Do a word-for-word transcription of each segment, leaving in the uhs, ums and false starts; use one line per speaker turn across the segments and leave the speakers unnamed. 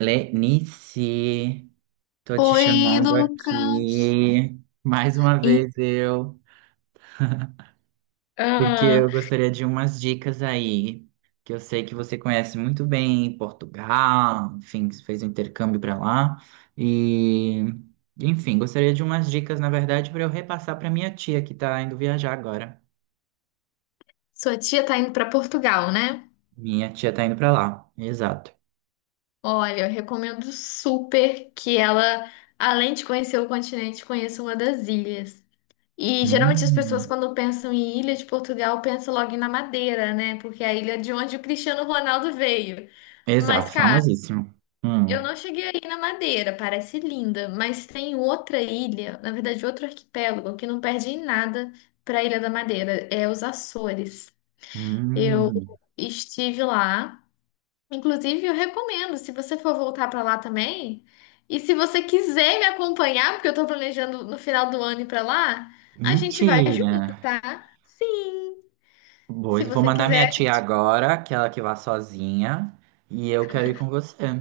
Lenice, tô te
Oi,
chamando
Lucas.
aqui mais uma
E,
vez eu, porque
ah,
eu gostaria de umas dicas aí, que eu sei que você conhece muito bem Portugal, enfim, fez um intercâmbio para lá e, enfim, gostaria de umas dicas, na verdade, para eu repassar para minha tia que tá indo viajar agora.
Sua tia tá indo para Portugal, né?
Minha tia tá indo para lá, exato.
Olha, eu recomendo super que ela, além de conhecer o continente, conheça uma das ilhas. E geralmente as pessoas,
Hum,
quando pensam em Ilha de Portugal, pensam logo na Madeira, né? Porque é a ilha de onde o Cristiano Ronaldo veio. Mas,
exato,
cara,
famosíssimo.
eu
Hum,
não cheguei aí na Madeira, parece linda, mas tem outra ilha, na verdade, outro arquipélago que não perde em nada para a Ilha da Madeira, é os Açores. Eu
hum,
estive lá. Inclusive, eu recomendo, se você for voltar para lá também, e se você quiser me acompanhar, porque eu tô planejando no final do ano ir para lá, a gente vai
mentira.
junto, tá? Sim,
Boa,
se
vou
você
mandar minha
quiser.
tia agora, que ela que vá sozinha, e eu quero ir com você.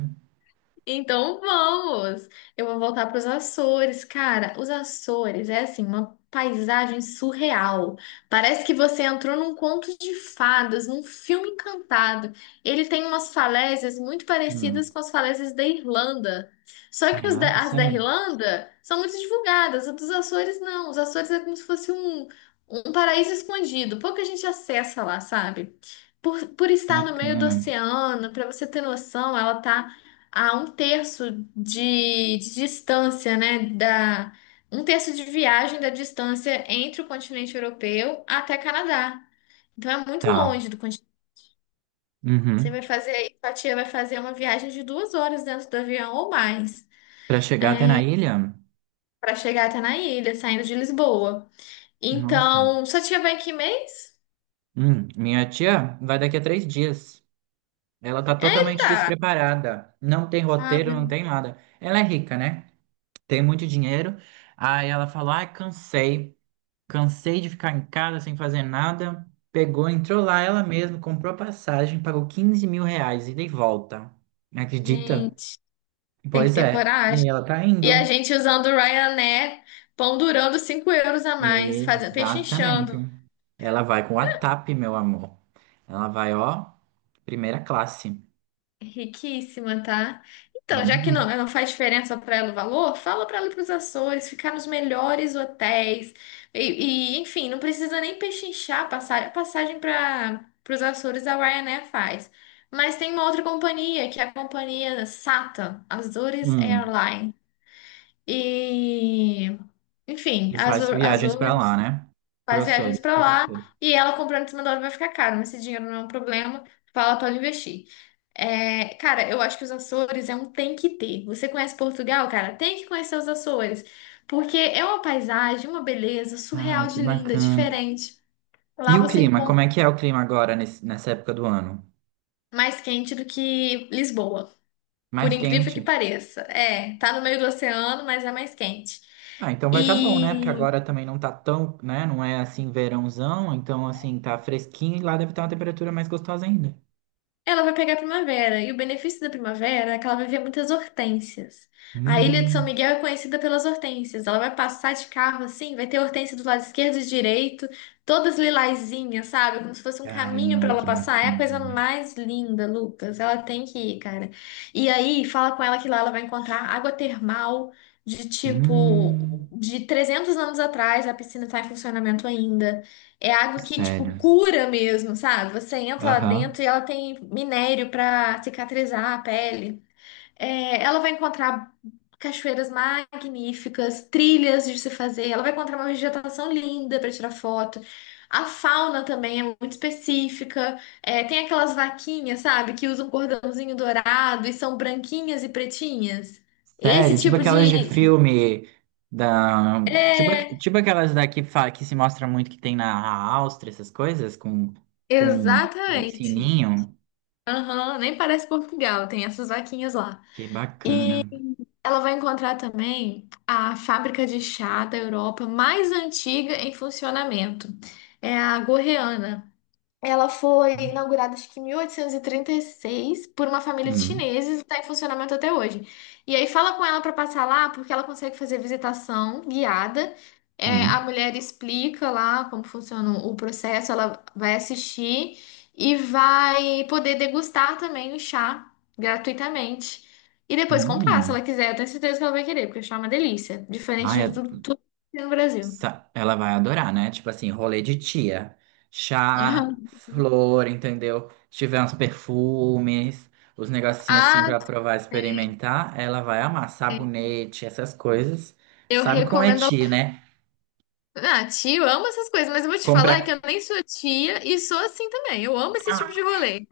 Então vamos! Eu vou voltar para os Açores. Cara, os Açores é assim, uma paisagem surreal. Parece que você entrou num conto de fadas, num filme encantado. Ele tem umas falésias muito parecidas
Hum.
com as falésias da Irlanda. Só que os
Caraca,
da- as da
sério?
Irlanda são muito divulgadas, as dos Açores não. Os Açores é como se fosse um, um paraíso escondido. Pouca gente acessa lá, sabe? Por, por estar no meio do
Bacana.
oceano, para você ter noção, ela tá a um terço de, de distância, né, da um terço de viagem da distância entre o continente europeu até Canadá. Então é muito
Tá.
longe do continente. Você
Uhum.
vai fazer aí, sua tia vai fazer uma viagem de duas horas dentro do avião ou mais
Pra chegar até na ilha?
para chegar até na ilha, saindo de Lisboa.
Nossa.
Então, sua tia vai em que mês?
Hum, Minha tia vai daqui a três dias. Ela tá
É,
totalmente despreparada. Não tem
ah,
roteiro, não
meu
tem nada. Ela é rica, né? Tem muito dinheiro. Aí ela falou: ai, cansei. Cansei de ficar em casa sem fazer nada. Pegou, entrou lá ela mesma, comprou a passagem, pagou quinze mil reais ida e volta. Acredita?
gente, tem que
Pois
ter
é. E
coragem.
ela tá
E a
indo.
gente usando o Ryanair, pão durando cinco euros a mais, fazendo,
Exatamente.
pechinchando.
Ela vai com a tap, meu amor. Ela vai, ó, primeira classe.
Riquíssima, tá? Então, já que não,
Uhum.
não faz diferença para ela o valor, fala para ela ir para os Açores, ficar nos melhores hotéis. E, e, enfim, não precisa nem pechinchar a passagem, a passagem para os Açores a Ryanair faz. Mas tem uma outra companhia, que é a companhia SATA, Azores
Hum.
Airline. E, enfim,
E faz
Azor,
viagens pra lá,
Azores
né?
faz viagens
Professores,
pra lá
professores.
e ela comprando em cima da hora vai ficar caro, mas esse dinheiro não é um problema, fala para investir. É, cara, eu acho que os Açores é um tem que ter. Você conhece Portugal, cara? Tem que conhecer os Açores, porque é uma paisagem, uma beleza
Ah,
surreal
que
de linda,
bacana.
diferente. Lá
E o
você
clima? Como
encontra
é que é o clima agora nesse- nessa época do ano?
mais quente do que Lisboa, por
Mais
incrível que
quente?
pareça. É, tá no meio do oceano, mas é mais quente.
Ah, então vai tá bom, né? Porque
E
agora também não tá tão, né? Não é assim verãozão, então assim, tá fresquinho e lá deve estar uma temperatura mais gostosa ainda.
ela vai pegar a primavera, e o benefício da primavera é que ela vai ver muitas hortênsias. A Ilha de São
Hum,
Miguel é conhecida pelas hortênsias. Ela vai passar de carro assim, vai ter hortênsia do lado esquerdo e direito, todas lilazinhas, sabe? Como se fosse um caminho para
Caramba,
ela
que
passar. É a coisa
bacana.
mais linda, Lucas. Ela tem que ir, cara. E aí, fala com ela que lá ela vai encontrar água termal de tipo
Hum,
de trezentos anos atrás, a piscina está em funcionamento ainda. É água que, tipo,
sério.
cura mesmo, sabe? Você entra lá
Aham.
dentro e ela tem minério pra cicatrizar a pele. É, ela vai encontrar cachoeiras magníficas, trilhas de se fazer. Ela vai encontrar uma vegetação linda para tirar foto. A fauna também é muito específica. É, tem aquelas vaquinhas, sabe? Que usam cordãozinho dourado e são branquinhas e pretinhas. Esse
Sério, tipo
tipo
aquelas de
de.
filme da. Tipo, aqu-
É,
tipo aquelas daqui que fa- que se mostra muito que tem na Áustria, essas coisas, com, com o
exatamente.
sininho.
Aham, nem parece Portugal, tem essas vaquinhas lá.
Que bacana.
Ela vai encontrar também a fábrica de chá da Europa mais antiga em funcionamento. É a Gorreana, ela foi inaugurada, acho que em mil oitocentos e trinta e seis, por uma família de
Hum,
chineses e está em funcionamento até hoje. E aí fala com ela para passar lá, porque ela consegue fazer visitação guiada. É,
hum,
a mulher explica lá como funciona o processo, ela vai assistir e vai poder degustar também o chá gratuitamente. E depois comprar, se
hum.
ela quiser. Eu tenho certeza que ela vai querer, porque o chá é uma delícia. Diferente
Ai,
de tudo, tudo que tem no Brasil.
Sa- ela vai adorar, né? Tipo assim, rolê de tia. Chá, flor, entendeu? Se tiver uns perfumes, os negocinhos assim
Ah,
pra provar, experimentar, ela vai amar. Sabonete, essas coisas.
eu
Sabe como é
recomendo.
tia, né?
Ah, tio, eu amo essas coisas, mas eu vou te falar que
Comprar.
eu nem sou tia e sou assim também. Eu amo esse tipo
Ah!
de rolê.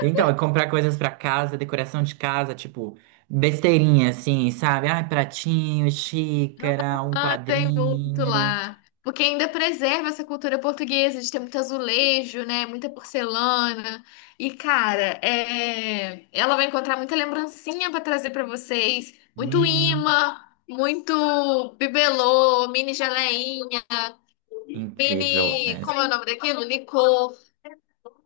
Então, é comprar coisas pra casa, decoração de casa, tipo, besteirinha assim, sabe? Ah, pratinho, xícara, um
Ah, tem muito
quadrinho.
lá. Porque ainda preserva essa cultura portuguesa de ter muito azulejo, né? Muita porcelana. E, cara, é... ela vai encontrar muita lembrancinha pra trazer pra vocês. Muito
Hum,
imã, muito bibelô, mini geleinha,
incrível.
mini. Como é o nome daquilo? Licor.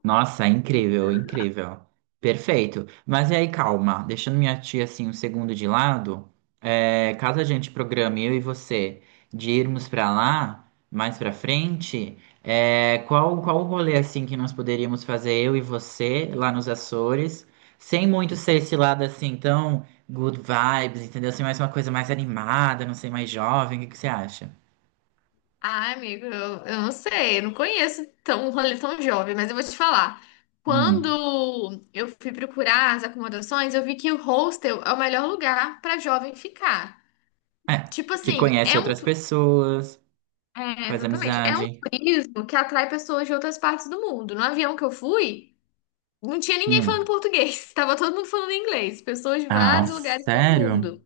Nossa, incrível, incrível. Perfeito. Mas e aí, calma, deixando minha tia assim um segundo de lado, é, caso a gente programe eu e você de irmos pra lá mais pra frente, é, qual qual o rolê assim que nós poderíamos fazer eu e você lá nos Açores, sem muito ser esse lado assim tão good vibes, entendeu? Assim, mais uma coisa mais animada, não sei, mais jovem, o que que você acha?
Ah, amigo, eu, eu não sei, eu não conheço tão, um rolê tão jovem, mas eu vou te falar.
Hum.
Quando eu fui procurar as acomodações, eu vi que o hostel é o melhor lugar para jovem ficar.
É,
Tipo
que
assim,
conhece
é um.
outras
tu-
pessoas,
É,
faz
exatamente. É um
amizade.
turismo que atrai pessoas de outras partes do mundo. No avião que eu fui, não tinha ninguém falando
Hum.
português, tava todo mundo falando inglês, pessoas de
Ah,
vários lugares do
sério?
mundo.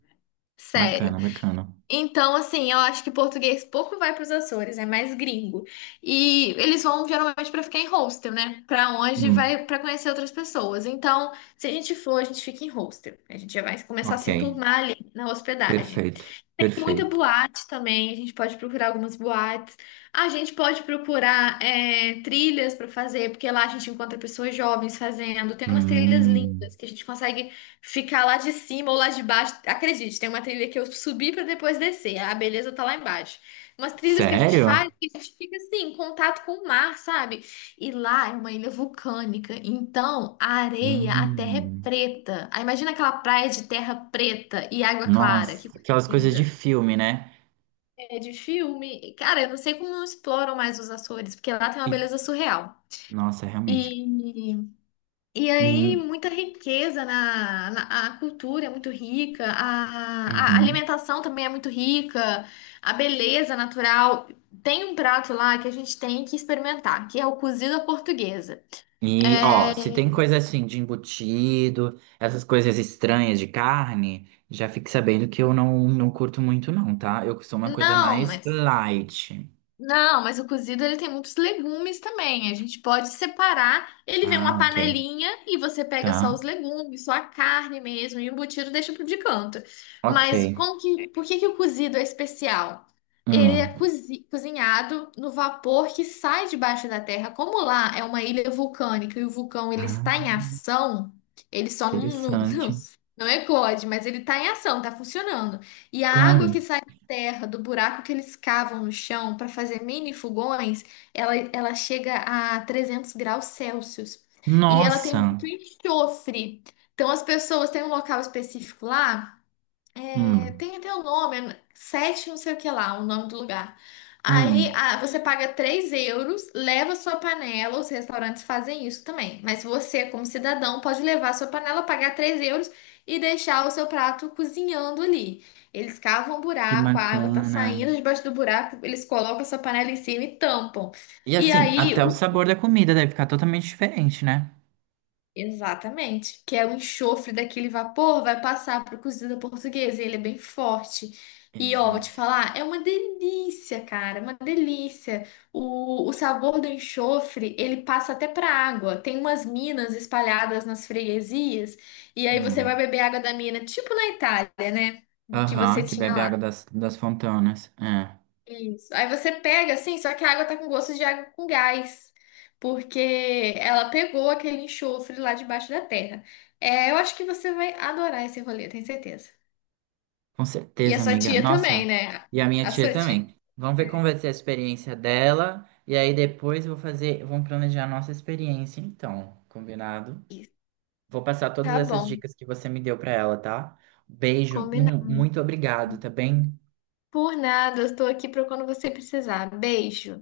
Sério.
Bacana, bacana.
Então, assim, eu acho que português pouco vai para os Açores, é mais gringo. E eles vão geralmente para ficar em hostel, né? Para onde
Hum,
vai para conhecer outras pessoas. Então, se a gente for, a gente fica em hostel. A gente já vai começar a
ok.
se enturmar ali na hospedagem.
Perfeito,
Tem muita
perfeito.
boate também, a gente pode procurar algumas boates. A gente pode procurar é, trilhas para fazer, porque lá a gente encontra pessoas jovens fazendo. Tem umas trilhas
Hum,
lindas que a gente consegue ficar lá de cima ou lá de baixo. Acredite, tem uma trilha que eu subi para depois descer. A beleza tá lá embaixo. Umas trilhas que a gente
sério?
faz que a gente fica assim, em contato com o mar, sabe? E lá é uma ilha vulcânica, então a areia, a terra é
Hum,
preta. Aí imagina aquela praia de terra preta e água clara,
Nossa,
que coisa
aquelas coisas de
linda.
filme, né?
É de filme. Cara, eu não sei como não exploram mais os Açores, porque lá tem uma
E,
beleza surreal.
nossa, realmente.
E, e aí,
Hum,
muita riqueza na, na- a cultura é muito rica, a, a
uhum.
alimentação também é muito rica, a beleza natural. Tem um prato lá que a gente tem que experimentar, que é o cozido à portuguesa.
E, ó,
É,
se tem coisa assim de embutido, essas coisas estranhas de carne, já fique sabendo que eu não, não curto muito, não, tá? Eu sou uma coisa
não,
mais
mas.
light.
Não, mas o cozido ele tem muitos legumes também. A gente pode separar. Ele vem uma
Ah, ok.
panelinha e você pega só os
Tá.
legumes, só a carne mesmo, e o embutido deixa pro de canto.
Ok.
Mas como que, por que que o cozido é especial? Ele é
Hum.
cozi- cozinhado no vapor que sai debaixo da terra. Como lá é uma ilha vulcânica e o vulcão ele
Ah.
está em ação, ele só não, não, não
Interessante.
não eclode, mas ele está em ação, está funcionando. E a água que
Claro.
sai terra, do buraco que eles cavam no chão para fazer mini fogões, ela, ela chega a trezentos graus Celsius. E ela tem
Nossa.
muito enxofre. Então, as pessoas têm um local específico lá, é,
Hum.
tem até o nome, é sete não sei o que lá, o nome do lugar. Aí
Hum.
ah, você paga três euros, leva sua panela, os restaurantes fazem isso também. Mas você, como cidadão, pode levar sua panela, pagar três euros e deixar o seu prato cozinhando ali. Eles cavam um
Que
buraco, a água tá
bacana.
saindo debaixo do buraco, eles colocam a sua panela em cima e tampam.
E
E
assim,
aí,
até o
o
sabor da comida deve ficar totalmente diferente, né?
Exatamente, que é o enxofre daquele vapor, vai passar para o cozido portuguesa, e ele é bem forte. E ó, vou te
Exato.
falar, é uma delícia, cara, é uma delícia. O, o sabor do enxofre, ele passa até para água. Tem umas minas espalhadas nas freguesias, e aí você vai
Hum.
beber água da mina, tipo na Itália, né? Que
Aham,
você
que
tinha
bebe
lá.
água das, das fontanas. É.
Isso. Aí você pega assim, só que a água tá com gosto de água com gás, porque ela pegou aquele enxofre lá debaixo da terra. É, eu acho que você vai adorar esse rolê, tenho certeza.
Com
E a
certeza,
sua
amiga.
tia também,
Nossa.
né?
E a minha
A
tia
sua tia.
também. Vamos ver como vai
É.
ser a experiência dela. E aí depois eu vou fazer, vamos planejar a nossa experiência, então. Combinado?
Isso.
Vou passar todas
Tá
essas
bom,
dicas que você me deu para ela, tá? Beijo, Hum,
combinado.
muito obrigado, tá bem?
Por nada, eu estou aqui para quando você precisar. Beijo.